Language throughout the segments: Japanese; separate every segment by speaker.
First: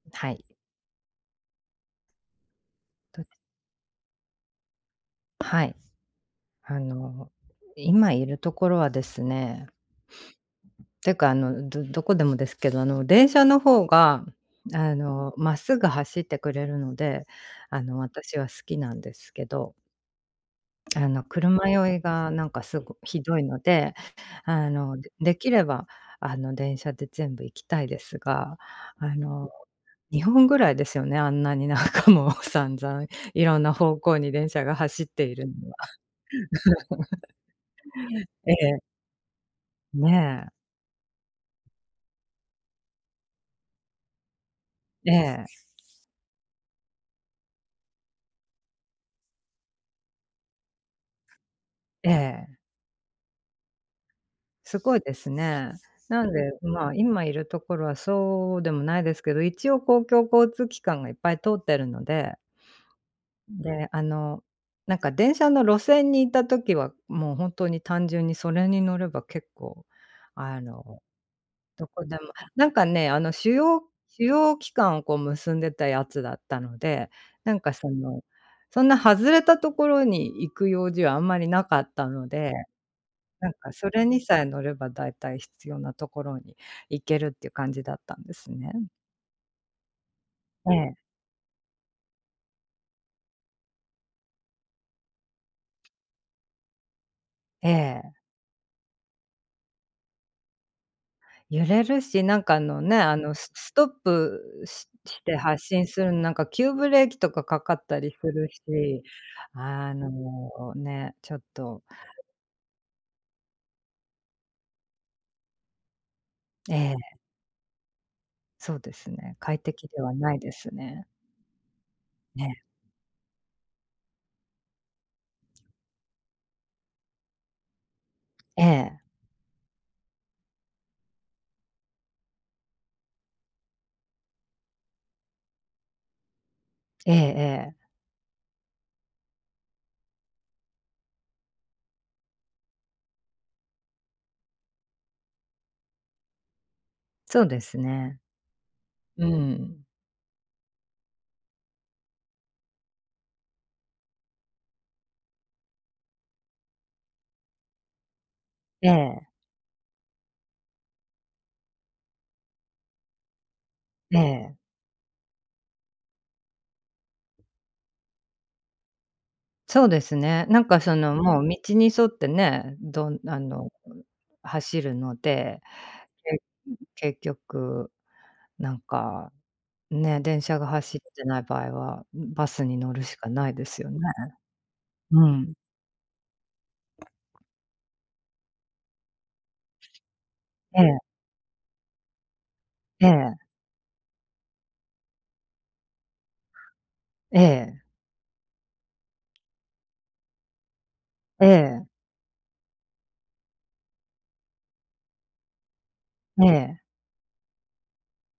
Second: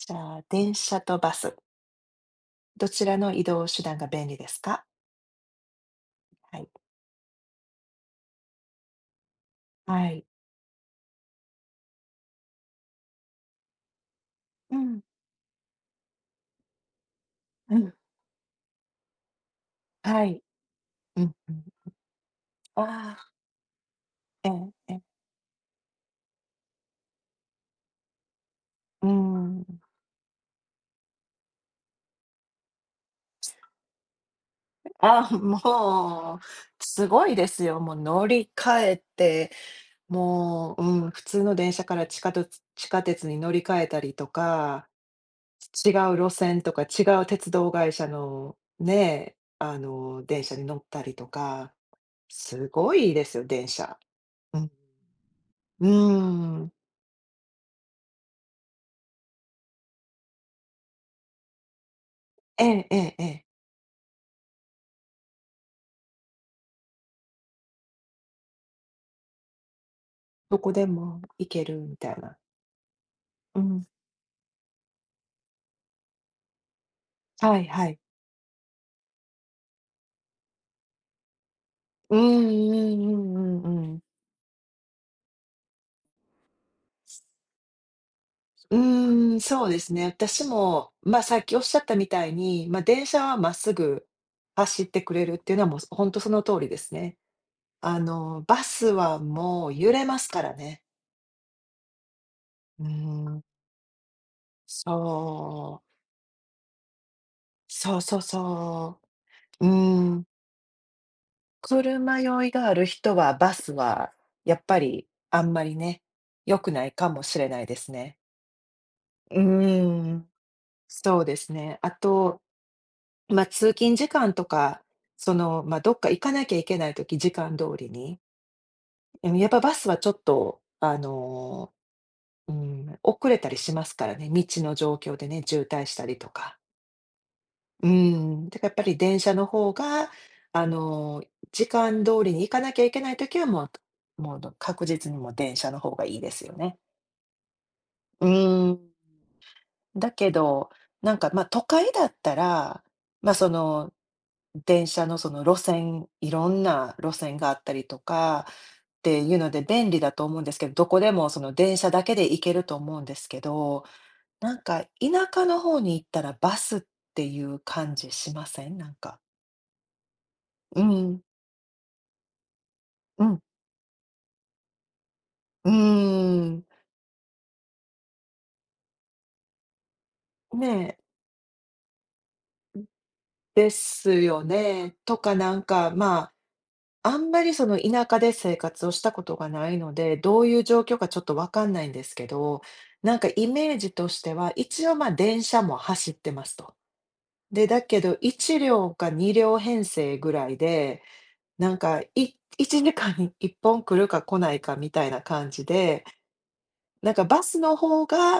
Speaker 1: じ
Speaker 2: は
Speaker 1: ゃ
Speaker 2: い。
Speaker 1: あ、電車とバスどちらの
Speaker 2: ど。
Speaker 1: 移動手段が便利ですか？
Speaker 2: はい。
Speaker 1: はい。
Speaker 2: あの今いるところはですね
Speaker 1: はい。
Speaker 2: ていうか、あのどどこでもですけど、あの電車の方が
Speaker 1: う
Speaker 2: あ
Speaker 1: ん。
Speaker 2: のまっすぐ走ってくれるので、
Speaker 1: う
Speaker 2: あ
Speaker 1: ん。
Speaker 2: の私は好きなんですけど。
Speaker 1: はい。
Speaker 2: あ
Speaker 1: う
Speaker 2: の
Speaker 1: んうんう。
Speaker 2: 車酔いがなんかす
Speaker 1: あ
Speaker 2: ごいひ
Speaker 1: あ。
Speaker 2: どいので、
Speaker 1: え
Speaker 2: あ
Speaker 1: え
Speaker 2: の
Speaker 1: え。
Speaker 2: できればあの電車で全部行きたいですが、
Speaker 1: う
Speaker 2: あの
Speaker 1: ん。
Speaker 2: 日本ぐらいですよね、あんなになんかもう散々いろんな方向に電車が走って
Speaker 1: あ、
Speaker 2: いるのは
Speaker 1: もう、すご いですよ。もう乗り
Speaker 2: え
Speaker 1: 換
Speaker 2: え。
Speaker 1: えて、
Speaker 2: ねえ。
Speaker 1: もう、うん、普通の電車から地下鉄-地下鉄に乗り換えたりとか、
Speaker 2: ええ。
Speaker 1: ち違う路線とか違う鉄道会社の、ね、あの電車に乗ったりとか、
Speaker 2: ええ。
Speaker 1: すごいですよ、電車。うん。
Speaker 2: すごいですね。
Speaker 1: うー
Speaker 2: なんで
Speaker 1: ん。
Speaker 2: まあ、今いるところはそうでもないですけど、一応公共交通機関がいっぱい通ってるので
Speaker 1: ええええええ。
Speaker 2: で、あのなんか電車の路線にいた時は、もう本当に単純にそれに乗れば結構
Speaker 1: ど
Speaker 2: あ
Speaker 1: こで
Speaker 2: の
Speaker 1: も、行ける
Speaker 2: ど
Speaker 1: み
Speaker 2: こ
Speaker 1: た
Speaker 2: で
Speaker 1: い
Speaker 2: も、
Speaker 1: な。
Speaker 2: なんかね、あの主
Speaker 1: う
Speaker 2: 要
Speaker 1: ん。
Speaker 2: 主要機関をこう結んでたやつだったので、な
Speaker 1: は
Speaker 2: ん
Speaker 1: い
Speaker 2: か
Speaker 1: は
Speaker 2: そ
Speaker 1: い。
Speaker 2: のそんな外れたところに行く用事はあんまりなかった
Speaker 1: う
Speaker 2: の
Speaker 1: ん
Speaker 2: で、
Speaker 1: うんう
Speaker 2: なん
Speaker 1: んう
Speaker 2: か
Speaker 1: ん
Speaker 2: そ
Speaker 1: うん。
Speaker 2: れにさえ乗れば大体必要なところに行けるっていう感じだったんですね。
Speaker 1: うーん。そうですね。私
Speaker 2: え
Speaker 1: も、
Speaker 2: え。
Speaker 1: まあ、さっきおっしゃったみたいに、まあ、電車はまっすぐ走ってくれるっていうのはもうほんとその通りですね。
Speaker 2: え
Speaker 1: あ
Speaker 2: え。
Speaker 1: のバスはもう揺れますからね。
Speaker 2: 揺れるし、なんかあの、
Speaker 1: うー
Speaker 2: ね、あの
Speaker 1: ん。
Speaker 2: すストップし
Speaker 1: そ
Speaker 2: して発
Speaker 1: う。
Speaker 2: 進する、なんか、急ブレーキとかかかっ
Speaker 1: そ
Speaker 2: た
Speaker 1: う
Speaker 2: り
Speaker 1: そう
Speaker 2: する
Speaker 1: そ
Speaker 2: し、
Speaker 1: う、う
Speaker 2: あ
Speaker 1: ー
Speaker 2: の
Speaker 1: ん。
Speaker 2: ね、ちょっと。
Speaker 1: 車酔いがある人は、バスは、やっぱり、あんまりね、良く
Speaker 2: え
Speaker 1: ないか
Speaker 2: え。
Speaker 1: もしれないですね。
Speaker 2: そうです
Speaker 1: う
Speaker 2: ね。快適で
Speaker 1: ー
Speaker 2: は
Speaker 1: ん、
Speaker 2: ないですね。
Speaker 1: そうですね。あと、
Speaker 2: ね。
Speaker 1: ま、通勤時間とか、その、ま、どっか行かなきゃいけない時、時間通りに。
Speaker 2: ええ。
Speaker 1: うん、やっぱバスはちょっと、あの、うーん。遅れたりしますからね。道の状況でね、渋滞したりとか。
Speaker 2: ええええ。
Speaker 1: うーん。だからやっぱり電車の方が、あの、時間通りに行かなきゃいけない時はもうもうど確実にもう電車の方がいいですよね。
Speaker 2: そうですね。
Speaker 1: うーん。
Speaker 2: うん。
Speaker 1: だけど、なんか、ま、都会だったら、ま、その、電車のその路線、いろんな路線があったりとか、
Speaker 2: え
Speaker 1: って
Speaker 2: え。
Speaker 1: いうので便利だと思うんですけど、どこでもその電車だけで行けると思うんですけど、
Speaker 2: え
Speaker 1: な
Speaker 2: え。
Speaker 1: んか田舎の方に行ったらバスっていう感じしません？なんか。
Speaker 2: そうですね。なんか
Speaker 1: う
Speaker 2: その
Speaker 1: ん。
Speaker 2: もう道に沿ってね、どん
Speaker 1: う
Speaker 2: あ
Speaker 1: ん。
Speaker 2: の、うん、走るので、
Speaker 1: う
Speaker 2: け
Speaker 1: ん。
Speaker 2: ううん、結局、なんか、ね、電車が
Speaker 1: ね。
Speaker 2: 走ってない場合は、うん、バス
Speaker 1: う
Speaker 2: に
Speaker 1: ん、
Speaker 2: 乗るしかないで
Speaker 1: で
Speaker 2: すよね、
Speaker 1: すよね。と
Speaker 2: う
Speaker 1: か
Speaker 2: ん。
Speaker 1: なんかまあ、あんまりその田舎で生活をしたことがないので、どういう状
Speaker 2: え
Speaker 1: 況
Speaker 2: え。
Speaker 1: かちょっとわかんないんですけど、
Speaker 2: え
Speaker 1: なんか
Speaker 2: え。
Speaker 1: イメージとしては、一応ま、電車も走ってますと。
Speaker 2: え
Speaker 1: で、だ
Speaker 2: え。
Speaker 1: けど1両か2両編成ぐらいで、
Speaker 2: え
Speaker 1: なん
Speaker 2: え。
Speaker 1: かい1時間に1本来るか来ないかみたいな感じで、
Speaker 2: ええ。
Speaker 1: なんかバスの方が、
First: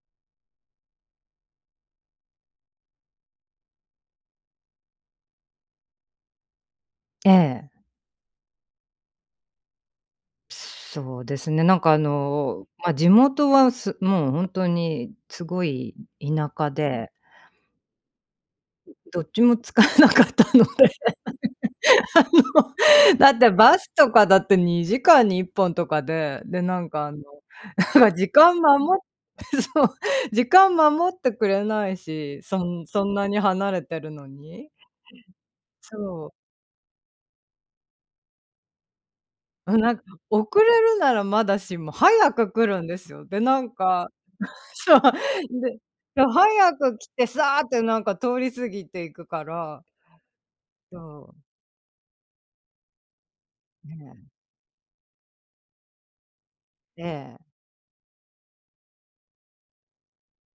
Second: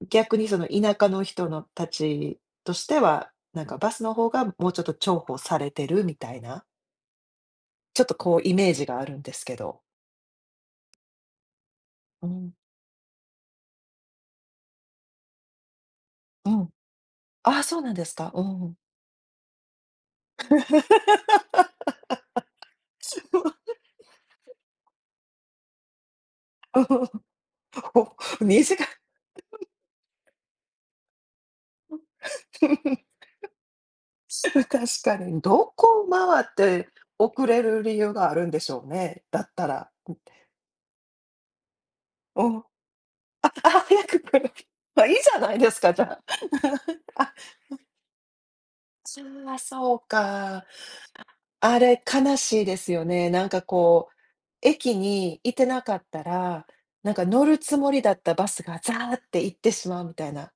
Speaker 1: う逆にその田舎の人のたちとしては、なんかバスの方がもうちょっと重宝されてるみたいな
Speaker 2: ええ。
Speaker 1: ちょっとこうイメージがあるんですけど。
Speaker 2: そうですね、なんかあ
Speaker 1: うん。
Speaker 2: のま、地元はすもうほんとにつごい、う
Speaker 1: う
Speaker 2: 田
Speaker 1: ん。
Speaker 2: 舎で
Speaker 1: ああ、そうなんですか、うん。
Speaker 2: どっちも使えなかったので、あ
Speaker 1: そ
Speaker 2: の、だっ
Speaker 1: う。
Speaker 2: て バスとかだって2時間に1本とかで、でなんか、あの、なんか
Speaker 1: ほ
Speaker 2: 時間
Speaker 1: にじ
Speaker 2: ま
Speaker 1: か
Speaker 2: も
Speaker 1: ん。
Speaker 2: そう、時間守ってくれないし、そんそ んなに離れてるの
Speaker 1: しう
Speaker 2: にう
Speaker 1: 確かにん、どこを
Speaker 2: そう。
Speaker 1: 回って遅れる理由があるんでしょうね、だった
Speaker 2: おう、
Speaker 1: ら、
Speaker 2: なんか
Speaker 1: ん
Speaker 2: 遅れるならまだしも、早
Speaker 1: う
Speaker 2: く
Speaker 1: ん。あ
Speaker 2: 来るんですよ。で、
Speaker 1: あ
Speaker 2: な
Speaker 1: あ、
Speaker 2: ん
Speaker 1: 早
Speaker 2: か
Speaker 1: く来る、
Speaker 2: そう。
Speaker 1: まあ、いいじゃないで
Speaker 2: で
Speaker 1: すかじゃ
Speaker 2: で
Speaker 1: あ、
Speaker 2: 早く 来て
Speaker 1: あ
Speaker 2: サ
Speaker 1: う
Speaker 2: ー
Speaker 1: ん。
Speaker 2: ッなんか通り過ぎてい
Speaker 1: ち
Speaker 2: くか
Speaker 1: ゃ、
Speaker 2: ら
Speaker 1: そうか。
Speaker 2: そう。
Speaker 1: あれ、悲しいですよね。なんか
Speaker 2: え
Speaker 1: こう、
Speaker 2: え。
Speaker 1: 駅にいてなかったら、
Speaker 2: え
Speaker 1: なんか
Speaker 2: え。
Speaker 1: 乗るつもりだったバスが、ザーって行ってしまうみたいな、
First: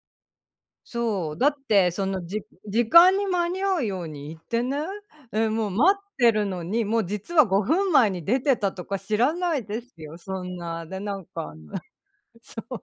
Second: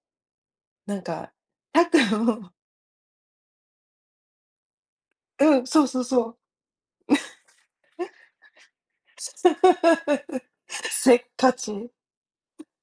Speaker 1: なんか
Speaker 2: そう、だっ
Speaker 1: あ
Speaker 2: て、
Speaker 1: と
Speaker 2: その、じ時間に間に合うように行ってね、え、
Speaker 1: うん、
Speaker 2: もう
Speaker 1: そう
Speaker 2: 待
Speaker 1: そう
Speaker 2: っ
Speaker 1: そ
Speaker 2: て
Speaker 1: う。
Speaker 2: るのに、もう実は5分前に出てたとか知ら
Speaker 1: せ
Speaker 2: ないですよ。そ んな、で、
Speaker 1: せ
Speaker 2: な
Speaker 1: っ
Speaker 2: んか
Speaker 1: か
Speaker 2: あの
Speaker 1: ち。
Speaker 2: そう、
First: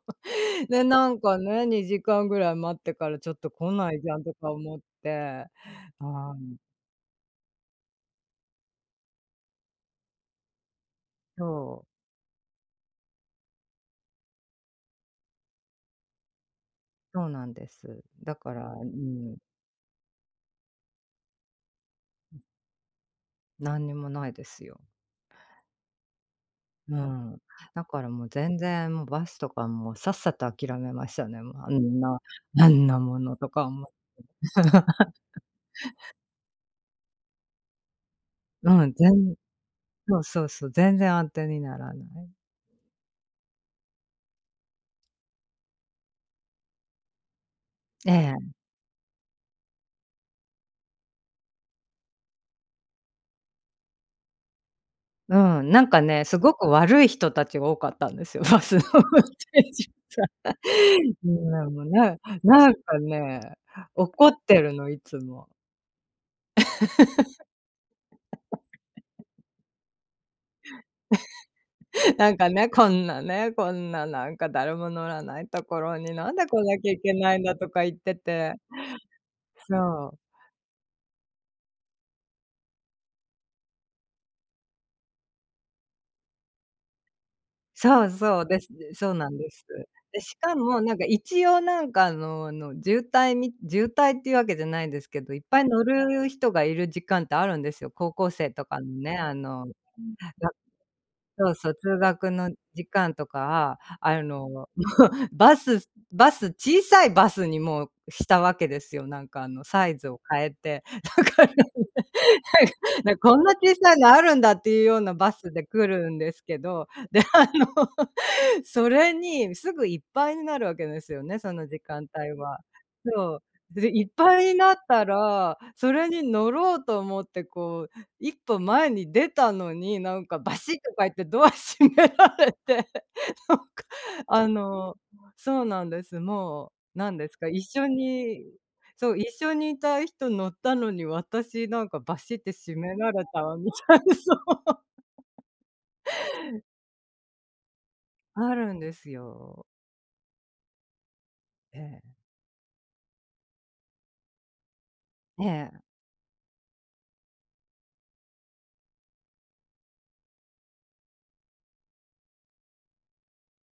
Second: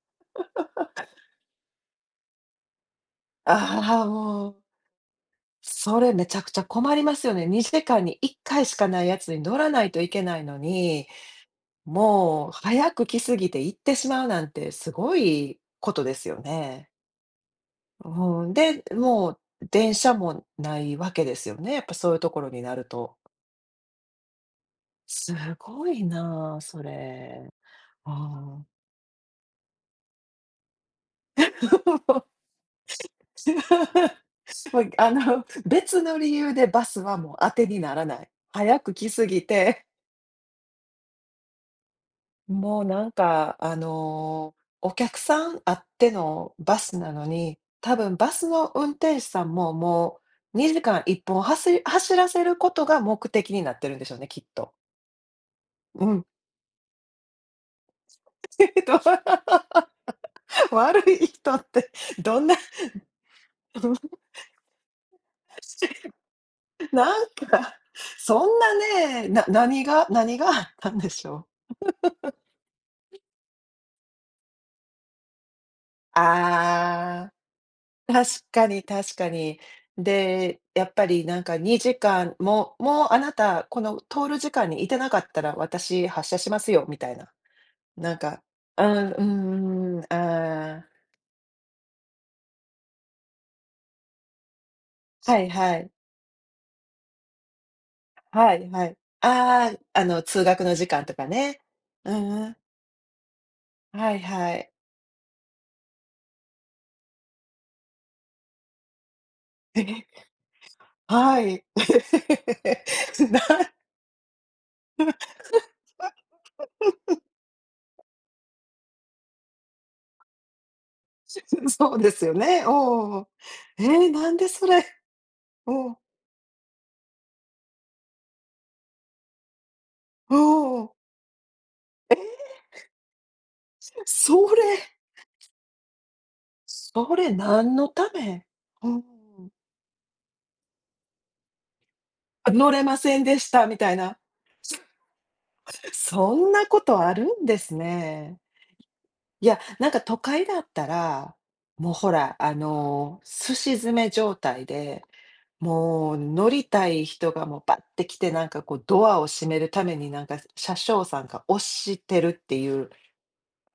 Speaker 2: でなん かね、2時間ぐらい待ってからちょっと来ない
Speaker 1: ああ、
Speaker 2: じゃんと
Speaker 1: も
Speaker 2: か
Speaker 1: う
Speaker 2: 思って、
Speaker 1: そ
Speaker 2: あ
Speaker 1: れめちゃくち
Speaker 2: ん。
Speaker 1: ゃ困りますよね。2時間に1回しかないやつに乗らないといけないのに、
Speaker 2: そう。
Speaker 1: もう早く来すぎて行ってしまうなんて、すごいことですよね。
Speaker 2: そうなんです。だ
Speaker 1: うん、
Speaker 2: から
Speaker 1: で、
Speaker 2: う
Speaker 1: も
Speaker 2: ん。
Speaker 1: う電車もないわけですよね？やっぱそういうと
Speaker 2: う
Speaker 1: こ
Speaker 2: ん。
Speaker 1: ろになると。
Speaker 2: 何にも無いですよ。
Speaker 1: すごいな、そ
Speaker 2: うん。
Speaker 1: れ。
Speaker 2: だから
Speaker 1: あ
Speaker 2: もう全
Speaker 1: あ。
Speaker 2: 然、もうバスとかもう、さっさと諦めましたね、もうあんな あんなものとか思って。
Speaker 1: すごい、あの、別の理由でバスはもう当てにならない、早
Speaker 2: う
Speaker 1: く
Speaker 2: ん。ぜ
Speaker 1: 来過
Speaker 2: ん
Speaker 1: ぎて。
Speaker 2: そうそうそう、全然あてにならない。
Speaker 1: もうなんか、あの、お客さんあってのバスなのに、多
Speaker 2: え
Speaker 1: 分バス
Speaker 2: え。
Speaker 1: の運転手さんも、もう、2時間一本はし走らせることが目的になってるんでしょうね、きっと。
Speaker 2: うん。なんか
Speaker 1: うん。
Speaker 2: ね、すごく悪い人たちが多かったんですよ、バスの
Speaker 1: ど
Speaker 2: 運転手さ
Speaker 1: 悪
Speaker 2: ん
Speaker 1: い
Speaker 2: う
Speaker 1: 人っ
Speaker 2: ん。もう
Speaker 1: て
Speaker 2: なん
Speaker 1: どんな
Speaker 2: なんかね、
Speaker 1: どんし
Speaker 2: 怒ってるのいつも。
Speaker 1: なんか、そんなね、な何が何があったんでしょ
Speaker 2: なんかね、「こん
Speaker 1: う。
Speaker 2: なね、こんな、なんか、誰も乗らないところに、なんで来なきゃいけ
Speaker 1: あ
Speaker 2: ないんだ」とか言っ
Speaker 1: あ。
Speaker 2: て
Speaker 1: 確
Speaker 2: て、
Speaker 1: かに確かに。
Speaker 2: そう。
Speaker 1: で、やっぱりなんか2時間ももうあなた、この通る時間に居てなかったら私発車しますよ、みたいな。
Speaker 2: そう
Speaker 1: なん
Speaker 2: そ
Speaker 1: か
Speaker 2: う、です、
Speaker 1: う
Speaker 2: で、そ
Speaker 1: ん
Speaker 2: う
Speaker 1: う
Speaker 2: なんです。
Speaker 1: んうんうん。
Speaker 2: で、しか
Speaker 1: あ
Speaker 2: も、な
Speaker 1: あ。
Speaker 2: んか一応なんか、あのあの、渋滞み渋滞っていうわけじゃないんですけど、
Speaker 1: は
Speaker 2: いっ
Speaker 1: い
Speaker 2: ぱい
Speaker 1: は
Speaker 2: 乗
Speaker 1: い。
Speaker 2: る人が居る時間ってあるんですよ。高校生
Speaker 1: は
Speaker 2: と
Speaker 1: い
Speaker 2: か
Speaker 1: は
Speaker 2: の
Speaker 1: い。
Speaker 2: ね、あの
Speaker 1: あ
Speaker 2: だ
Speaker 1: あの通 学の時間とか
Speaker 2: そう
Speaker 1: ね。
Speaker 2: そう、通
Speaker 1: う
Speaker 2: 学
Speaker 1: んう
Speaker 2: の
Speaker 1: ん。
Speaker 2: 時間とか、
Speaker 1: はい
Speaker 2: あ
Speaker 1: は
Speaker 2: の、
Speaker 1: い。
Speaker 2: バスバス、小さいバスにもうしたわけですよ。なんかあの
Speaker 1: え。
Speaker 2: サイズを変えて、だ
Speaker 1: は
Speaker 2: から、
Speaker 1: い。
Speaker 2: 「な
Speaker 1: て
Speaker 2: こ
Speaker 1: な
Speaker 2: んな小
Speaker 1: ん
Speaker 2: さいのあるんだ」っていうようなバスで来るんですけど、で、あの、それに、すぐいっぱいになるわけですよね、
Speaker 1: し
Speaker 2: その
Speaker 1: す
Speaker 2: 時
Speaker 1: そう
Speaker 2: 間
Speaker 1: です
Speaker 2: 帯
Speaker 1: よ
Speaker 2: は。
Speaker 1: ね。おうおうおう。
Speaker 2: そう、で、い
Speaker 1: え、
Speaker 2: っ
Speaker 1: なん
Speaker 2: ぱい
Speaker 1: で
Speaker 2: に
Speaker 1: そ
Speaker 2: なっ
Speaker 1: れ
Speaker 2: たら、
Speaker 1: う
Speaker 2: そ
Speaker 1: ん。
Speaker 2: れに乗ろうと思ってこう、一歩前に出たのに、なん
Speaker 1: お
Speaker 2: かバシッ
Speaker 1: お。
Speaker 2: とか言ってドア閉め
Speaker 1: え？
Speaker 2: られて、なんか
Speaker 1: せ
Speaker 2: あ
Speaker 1: それ
Speaker 2: の、そうなんです。もう、な
Speaker 1: そ
Speaker 2: んで
Speaker 1: れ
Speaker 2: すか、一
Speaker 1: 何
Speaker 2: 緒
Speaker 1: のため？
Speaker 2: に
Speaker 1: うんうん
Speaker 2: そう一
Speaker 1: うん。
Speaker 2: 緒に居た人乗ったのに、私なんかバシッ
Speaker 1: あ、
Speaker 2: て
Speaker 1: 乗
Speaker 2: 閉
Speaker 1: れ
Speaker 2: め
Speaker 1: ま
Speaker 2: ら
Speaker 1: せん
Speaker 2: れ
Speaker 1: で
Speaker 2: た
Speaker 1: した、
Speaker 2: み
Speaker 1: みた
Speaker 2: た
Speaker 1: い
Speaker 2: いな、
Speaker 1: な。
Speaker 2: そう。
Speaker 1: すそんなことあるんですね。
Speaker 2: あるんです
Speaker 1: いや、
Speaker 2: よ。
Speaker 1: なんか都会だったら、もう
Speaker 2: え
Speaker 1: ほ
Speaker 2: え。
Speaker 1: ら、あの、寿司詰め状態で、
Speaker 2: ええ。
Speaker 1: もう乗りたい人がもう、バッて来てなんかこう、ドアを閉めるためになんか、車掌さんが押してるっていう、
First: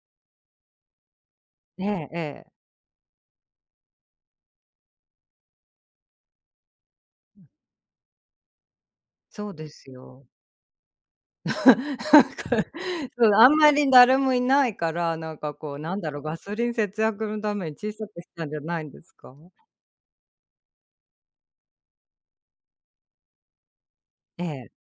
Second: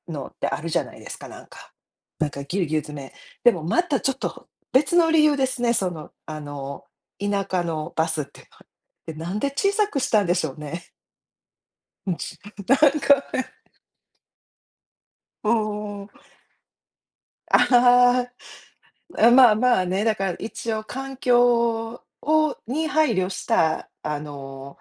Speaker 1: のってあるじゃないですか、なんか
Speaker 2: ええ
Speaker 1: なんか
Speaker 2: ええ。
Speaker 1: ぎゅうぎゅう詰め。でもまたちょっと、別の理由ですね。そのあの、
Speaker 2: う
Speaker 1: 田
Speaker 2: ん。
Speaker 1: 舎のバスっての。え、なん
Speaker 2: そ
Speaker 1: で
Speaker 2: うで
Speaker 1: 小さ
Speaker 2: す
Speaker 1: くしたん
Speaker 2: よ。
Speaker 1: でしょうね。な ん
Speaker 2: なんか、
Speaker 1: か
Speaker 2: あんまり誰もいないから、なん
Speaker 1: う
Speaker 2: かこうなん
Speaker 1: ーん。
Speaker 2: だろう、ガソリン節約のために小さく
Speaker 1: あ
Speaker 2: したんじゃないんです
Speaker 1: あ、
Speaker 2: か。
Speaker 1: まあまあね、だから一応環境をに配慮したあ
Speaker 2: ええ。
Speaker 1: の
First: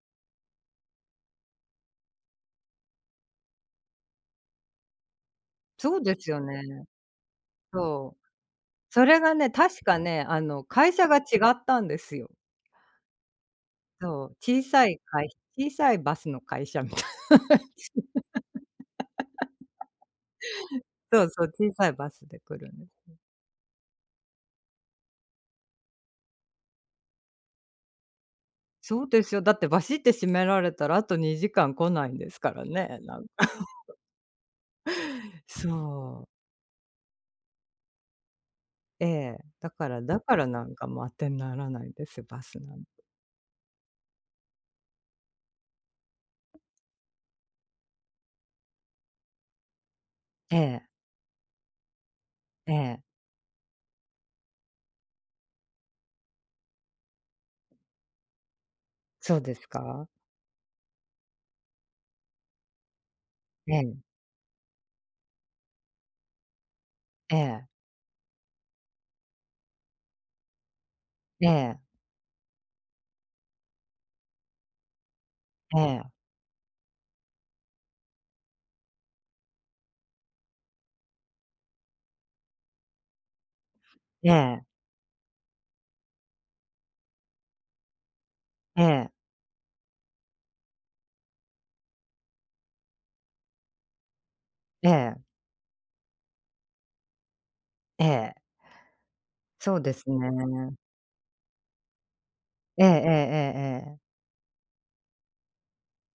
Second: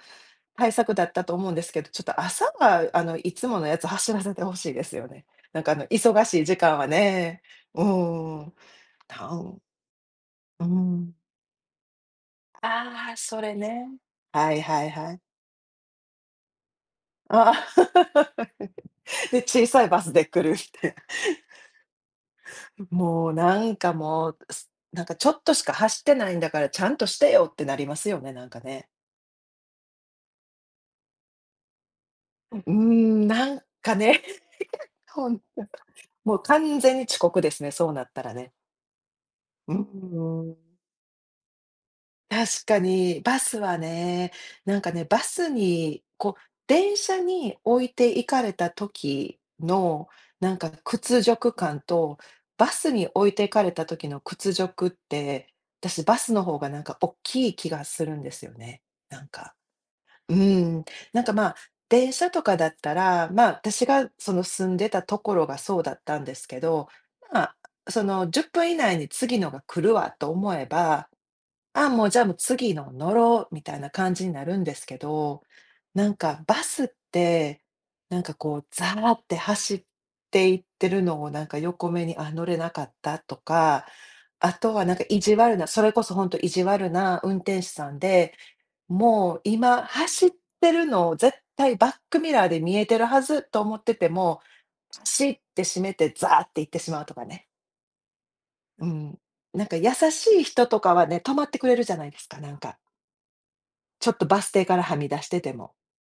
Speaker 1: 対策だったと思うんですけど、ちょっと朝はあのいつものやつを走らせて欲しいですよね。なんかあの
Speaker 2: そうで
Speaker 1: 忙
Speaker 2: すよ
Speaker 1: しい時
Speaker 2: ね。
Speaker 1: 間はね。う
Speaker 2: そう、
Speaker 1: ーん。
Speaker 2: それ
Speaker 1: た
Speaker 2: がね、
Speaker 1: ん
Speaker 2: 確かね、あ
Speaker 1: う
Speaker 2: の会社が
Speaker 1: ん。
Speaker 2: 違ったんですよ。
Speaker 1: ああ、それね。
Speaker 2: そう、
Speaker 1: はい
Speaker 2: 小
Speaker 1: は
Speaker 2: さ
Speaker 1: い
Speaker 2: い
Speaker 1: はい。
Speaker 2: 会小さいバスの会社みたいな。
Speaker 1: ああ、で、小さいバ スで来るって。
Speaker 2: そうそう、小さいバスで来るんです。
Speaker 1: もう、なんかもう、すなんか「ちょっとしか走ってないんだからちゃんとしてよ」ってなりますよね、なんかね。
Speaker 2: そうですよ、だってバシッて閉められたらあと2時間来ないんですか
Speaker 1: うう
Speaker 2: ら
Speaker 1: ー
Speaker 2: ね、なん
Speaker 1: ん、
Speaker 2: か。
Speaker 1: なんか ね、ほんと、
Speaker 2: そう。
Speaker 1: もう完全に遅刻ですね、そうなったらね。
Speaker 2: ええ、だ
Speaker 1: うー
Speaker 2: からだからなん
Speaker 1: ん。
Speaker 2: かもう当てにならないんですよ、バス
Speaker 1: 確
Speaker 2: な
Speaker 1: か
Speaker 2: んて。
Speaker 1: に、バスはね、なんかね、バスに、こう、電車に置いて行かれた時の、なん
Speaker 2: え
Speaker 1: か
Speaker 2: え。
Speaker 1: 屈辱感と、バ
Speaker 2: え
Speaker 1: ス
Speaker 2: え。
Speaker 1: に置いて行かれた時の屈辱って、私バスの方がなんかおっきい気がするんですよね、なん
Speaker 2: そう
Speaker 1: か。
Speaker 2: ですか。
Speaker 1: うーん。なんかま、電車とかだったら、ま、
Speaker 2: う
Speaker 1: 私
Speaker 2: ん。
Speaker 1: がその住んでたところがそうだったんですけど、
Speaker 2: え
Speaker 1: ま、
Speaker 2: え。
Speaker 1: その「10分以内に次のが来るわ」と思えば、
Speaker 2: ええ。
Speaker 1: 「あ、もうじゃあ、もう次の乗ろう」みたいな感じになるんですけど、
Speaker 2: ええ。
Speaker 1: なんか、バスって、なんかこう、ざらって走っていってるのをなんか横目に「あっ乗れなかった」とか、
Speaker 2: え
Speaker 1: あ
Speaker 2: え。
Speaker 1: とはなんか意地悪な、それこそ本当意地悪な運転手さんで、
Speaker 2: ええ。
Speaker 1: 「もう今走ってるのを絶対バックミラーで見えてるはず」と思ってても、
Speaker 2: え
Speaker 1: ピ
Speaker 2: え。
Speaker 1: シって閉めてざって行ってしまうとかね。
Speaker 2: ええ。
Speaker 1: うん。なんか
Speaker 2: そう
Speaker 1: 優
Speaker 2: です
Speaker 1: しい人
Speaker 2: ね。
Speaker 1: とかはね、停まってくれるじゃないですか、なんか。
Speaker 2: ええええええええ。
Speaker 1: ちょっとバス停からはみ出してても。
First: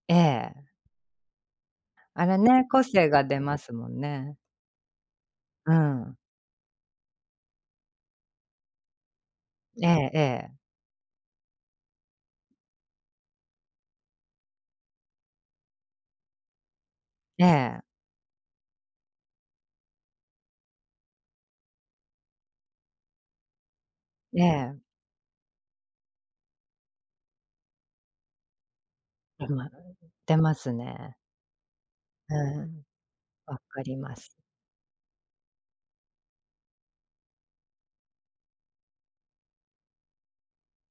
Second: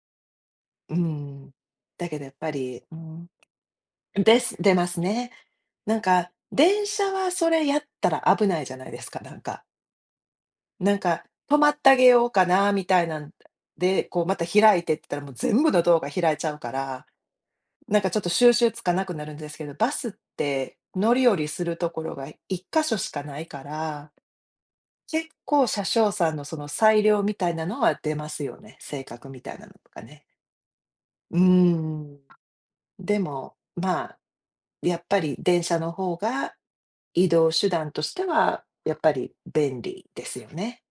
Speaker 2: ええ。
Speaker 1: うーん。だけど
Speaker 2: あ
Speaker 1: やっ
Speaker 2: れ
Speaker 1: ぱ
Speaker 2: ね、
Speaker 1: り、
Speaker 2: 個
Speaker 1: うー
Speaker 2: 性が
Speaker 1: ん。
Speaker 2: 出ますもんね。
Speaker 1: です出ますね。
Speaker 2: う
Speaker 1: なん
Speaker 2: ん。
Speaker 1: か電車はそれやったら危ないじゃないですか、なんか。
Speaker 2: ええええ。
Speaker 1: なんか、停まってあげようかな、みたいなんで、こうまた開いてって言ったらもう全部のドアが開いちゃうから、
Speaker 2: ええ。
Speaker 1: なんかちょっと収集つかなくなるんですけど、バスって乗り降りするところが1か所しかないから、
Speaker 2: ええ。
Speaker 1: 結構車掌さんのその裁量みたいなのは出ますよね。性格み
Speaker 2: あ、
Speaker 1: たいな
Speaker 2: ま、
Speaker 1: のとかね。
Speaker 2: 出ますね。
Speaker 1: うーん。
Speaker 2: うん、
Speaker 1: でも、
Speaker 2: 分かり
Speaker 1: ま
Speaker 2: ま
Speaker 1: あ
Speaker 2: す。
Speaker 1: やっぱり電車の方が、移動手段としては、やっぱり便利ですよね。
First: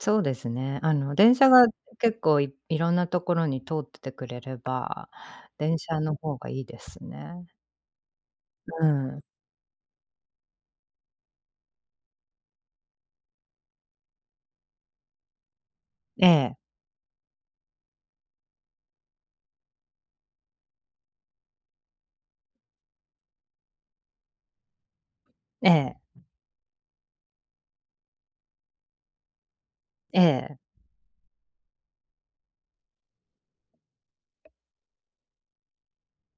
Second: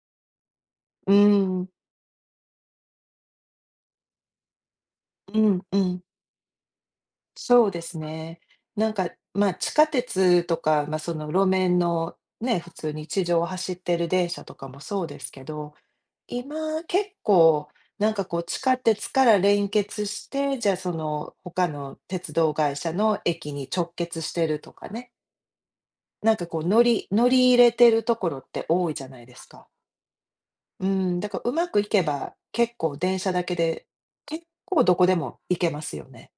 Speaker 2: そうですね。あ
Speaker 1: う
Speaker 2: の電車
Speaker 1: ー
Speaker 2: が
Speaker 1: ん。
Speaker 2: 結構いいろんなところに通っててくれれば、
Speaker 1: うんう
Speaker 2: 電車
Speaker 1: ん。
Speaker 2: の方がいいですね。
Speaker 1: そうですね。
Speaker 2: う
Speaker 1: なんか、
Speaker 2: ーん。
Speaker 1: まあ地下鉄とかまその路面の、ね、普通に地上を走ってる電車とかもそうですけど、
Speaker 2: ええ。
Speaker 1: 今結構、なんかこう地下鉄から連結して、じゃあその他の鉄道会社の駅に直結してるとかね。
Speaker 2: ええ。
Speaker 1: なんかこう乗り乗り入れてるところって多いじゃないですか。
Speaker 2: ええ。
Speaker 1: うーん、だからうまくいけば、結構電車だけで、結構どこでも行けますよね。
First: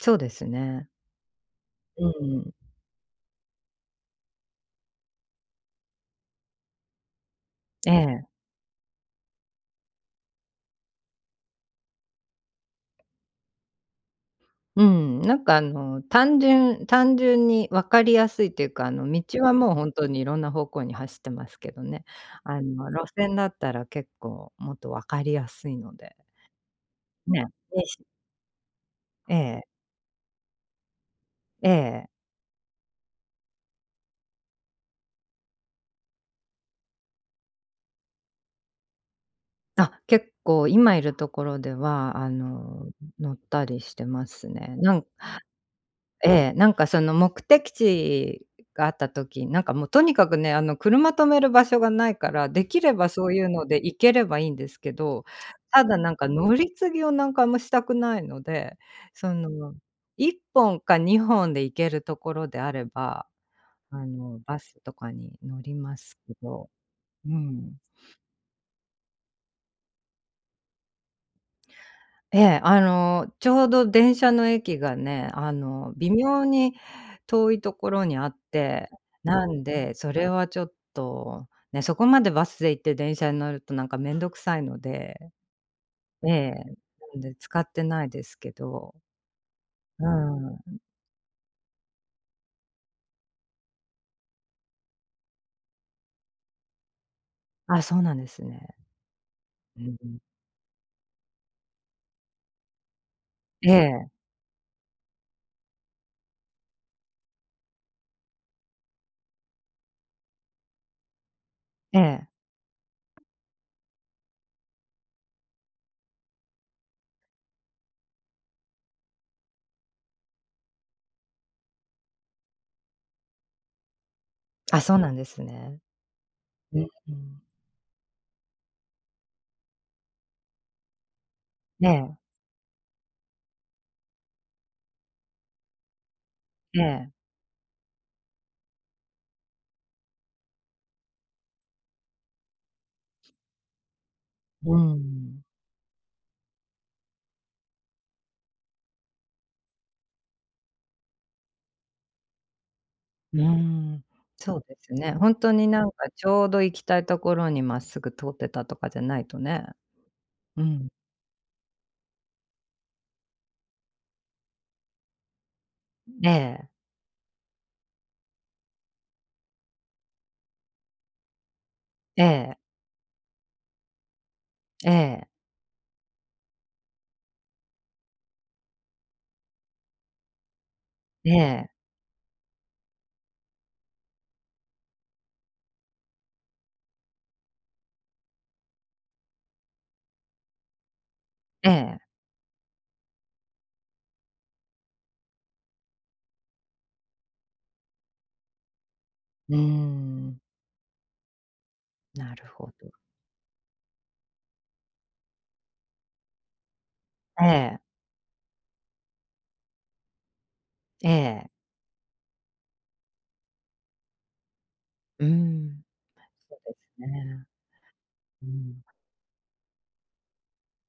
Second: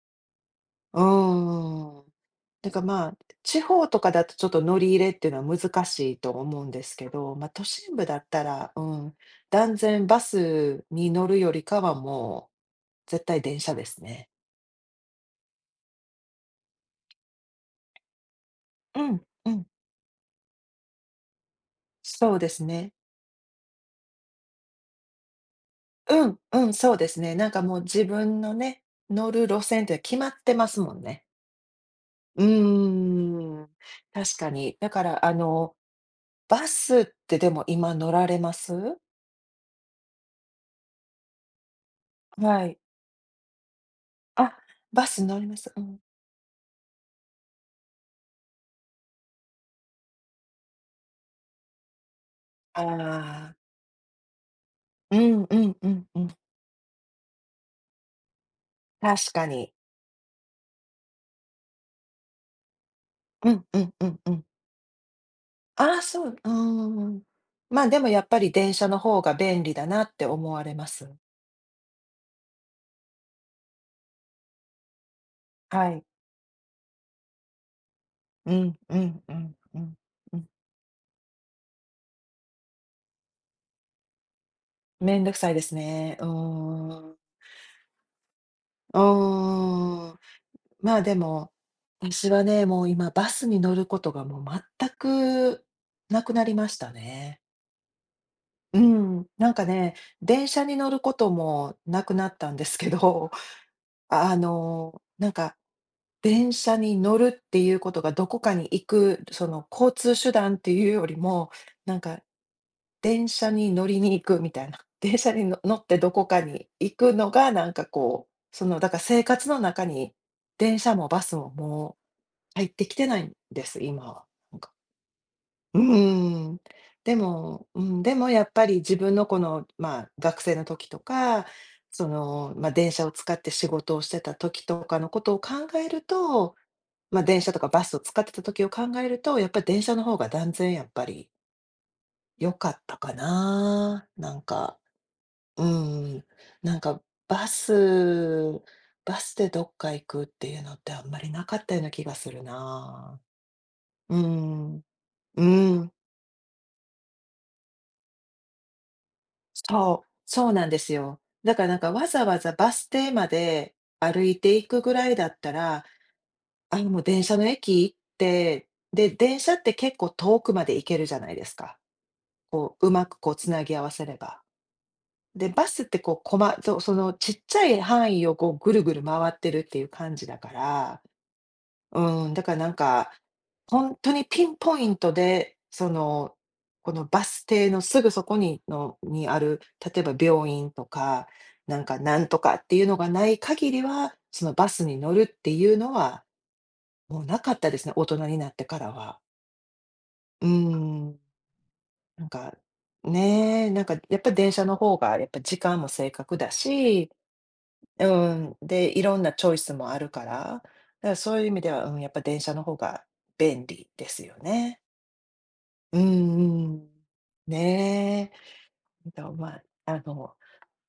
Speaker 2: そうですね。
Speaker 1: うー
Speaker 2: う
Speaker 1: ん。
Speaker 2: ーん。
Speaker 1: てかまあ、地方とかだとちょっと乗り入れっていうのは難しいと思うんですけど、ま、都心部だ
Speaker 2: ええ。
Speaker 1: ったら、うん、断然バスに乗るよりかはもう、絶対電車ですね。
Speaker 2: うん、なんかあの、単純単純に分かりやすいというか、あ
Speaker 1: う
Speaker 2: の
Speaker 1: ん
Speaker 2: 道
Speaker 1: う
Speaker 2: は
Speaker 1: ん。
Speaker 2: もう本当にいろんな方向に走ってますけどね。
Speaker 1: そうで
Speaker 2: あ
Speaker 1: す
Speaker 2: の、
Speaker 1: ね。
Speaker 2: 路線だったら結構もっと分かりやすいので
Speaker 1: うんうん、そうですね
Speaker 2: ね。
Speaker 1: なんかもう
Speaker 2: にし
Speaker 1: 自分のね、乗
Speaker 2: え
Speaker 1: る路
Speaker 2: え。
Speaker 1: 線って決まってますもんね。
Speaker 2: ええ。
Speaker 1: うーん、確かに、だからあの、バスってでも、今乗られます？
Speaker 2: あ、結構今いるところではあ
Speaker 1: はい。
Speaker 2: の乗ったりしてます
Speaker 1: あ、
Speaker 2: ね。なん
Speaker 1: バス乗ります、うん。
Speaker 2: ええ、なんかその目的地があった時、なんかもうとにかくね、あの車停める場所がないから、でき
Speaker 1: あ
Speaker 2: ればそういう
Speaker 1: あ。
Speaker 2: ので行ければいいんですけ
Speaker 1: うー
Speaker 2: ど、
Speaker 1: んうん
Speaker 2: た
Speaker 1: う
Speaker 2: だ
Speaker 1: ん
Speaker 2: なん
Speaker 1: う
Speaker 2: か
Speaker 1: ん。
Speaker 2: 乗り継ぎをなんかあんましたくないので、
Speaker 1: 確
Speaker 2: そ
Speaker 1: かに。
Speaker 2: の1本か2本で行けるところであれば、
Speaker 1: うんうん
Speaker 2: あ
Speaker 1: うんう
Speaker 2: の、
Speaker 1: ん。
Speaker 2: バスとかに乗り
Speaker 1: あ
Speaker 2: ま
Speaker 1: あ、
Speaker 2: す
Speaker 1: そ
Speaker 2: け
Speaker 1: う。う
Speaker 2: ど
Speaker 1: ーん。
Speaker 2: うーん。
Speaker 1: ま、でもやっぱり電車の方が便利だなって思われます？
Speaker 2: ええ、あの、ちょうど電車の駅がね、あ
Speaker 1: は
Speaker 2: の、
Speaker 1: い。
Speaker 2: 微妙に遠いところにあっ
Speaker 1: うん
Speaker 2: て、
Speaker 1: うんう
Speaker 2: な
Speaker 1: ん
Speaker 2: ん
Speaker 1: う
Speaker 2: で、
Speaker 1: ん
Speaker 2: それ
Speaker 1: う
Speaker 2: は
Speaker 1: ん。
Speaker 2: ちょっと、ね、そこまでバスで行って電車に乗るとなんかめんどくさいの
Speaker 1: めん
Speaker 2: で。
Speaker 1: どくさいですね。う
Speaker 2: ええ、
Speaker 1: ーん。
Speaker 2: なんで使ってないですけど。
Speaker 1: う
Speaker 2: う
Speaker 1: ーん。
Speaker 2: ーん。
Speaker 1: ま、でも、私はね、もう今バスに乗ることがもう全くなくなりましたね。
Speaker 2: あ、そうなんですね。
Speaker 1: うーん、なんか
Speaker 2: う
Speaker 1: ね、
Speaker 2: んうん。
Speaker 1: 電車に乗ることもなくなったんですけど、
Speaker 2: ええ。
Speaker 1: あのなんか、電車に乗るっていうことがどこかに行く、その交通手段っていうよりも、な
Speaker 2: え
Speaker 1: んか、
Speaker 2: え。
Speaker 1: 電車に乗りに行くみたいな。電車にの乗ってどこかに行くのが、なんか、こう、その、だから生活の中に電車もバスも、もう入ってきてないんです、今は、なんか。
Speaker 2: あ、そうなんですね。
Speaker 1: うーん。
Speaker 2: うんう
Speaker 1: で
Speaker 2: ん。
Speaker 1: もうん、でもやっぱり自分のこの、ま、学生の時とか、そ
Speaker 2: ね。
Speaker 1: の、ま、電車を使って仕事をしてた時とかのことを考えると、
Speaker 2: ええ。
Speaker 1: ま、電車とかバスを使ってた時を考えると、やっぱ電車の方が断然やっぱり良かったかな、なん
Speaker 2: う
Speaker 1: か。
Speaker 2: ん。
Speaker 1: うーん、なんか、バスバスでどっか行くっていうのってあんまりなかったような気がするな、
Speaker 2: うーん、
Speaker 1: うー
Speaker 2: そうで
Speaker 1: ん
Speaker 2: すね。本
Speaker 1: う
Speaker 2: 当になん
Speaker 1: ん。
Speaker 2: かちょうど行きたいところにまっすぐ通ってたとかじゃないとね、
Speaker 1: そうそう
Speaker 2: う
Speaker 1: なんで
Speaker 2: ん。
Speaker 1: すよ。だからなんかわざわざバス停まで、歩いて行くぐらいだったら、
Speaker 2: ええ。
Speaker 1: あのもう電車の駅行って、で、電車って結構遠くまで行けるじゃないですか。
Speaker 2: ええ。
Speaker 1: こう、うまくこう繋ぎ合わせれば。
Speaker 2: ええ。
Speaker 1: で、バスってこうこまそのちっちゃい範囲をこう、ぐるぐる回ってるっていう感じだから。
Speaker 2: ええ。
Speaker 1: うーん、だからなんか、本当にピンポイントで、その、このバス停のすぐそこにのにある、例えば病院とか、
Speaker 2: え
Speaker 1: なんか
Speaker 2: え。
Speaker 1: なんとかっていうのがない限りは、そのバスに乗るっていうのは、もうなかったですね、大人になってからは。
Speaker 2: うーん。
Speaker 1: うーん。なん
Speaker 2: なる
Speaker 1: か
Speaker 2: ほど。
Speaker 1: ねえ、なんか、やっぱ電車の方がやっぱ時間も正確だし、
Speaker 2: ええ。
Speaker 1: うーん、で、いろんなチョイスもあるから、だか
Speaker 2: え
Speaker 1: らそういう
Speaker 2: え。
Speaker 1: 意味では、うん、やっぱ電車の方が、便利、ですよね。
Speaker 2: うーん、
Speaker 1: うんうん、
Speaker 2: そうですね。
Speaker 1: ね
Speaker 2: う
Speaker 1: え。
Speaker 2: ん。
Speaker 1: あとまあ、あの、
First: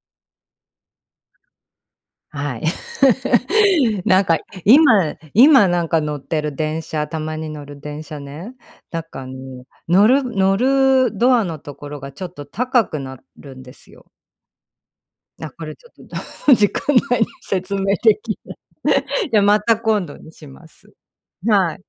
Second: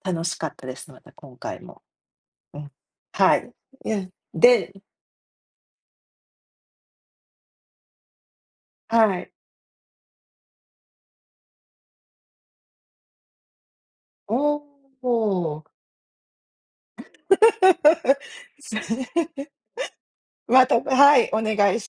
Speaker 1: 楽しかったです、また今回も。
Speaker 2: は
Speaker 1: う
Speaker 2: い。
Speaker 1: ん、はい、う ん、
Speaker 2: なんか
Speaker 1: でん
Speaker 2: 今今なんか乗ってる電車、たまに乗る電車ね、なん
Speaker 1: は
Speaker 2: かあ
Speaker 1: い。
Speaker 2: の、乗る乗る、ドアのところがちょっと高くなるんですよ。
Speaker 1: お
Speaker 2: あ
Speaker 1: お。
Speaker 2: これちょっと時間 内に説明できない。じゃまた今度にし
Speaker 1: ま
Speaker 2: ま
Speaker 1: た
Speaker 2: す、
Speaker 1: はい、お
Speaker 2: は
Speaker 1: 願い
Speaker 2: い。
Speaker 1: し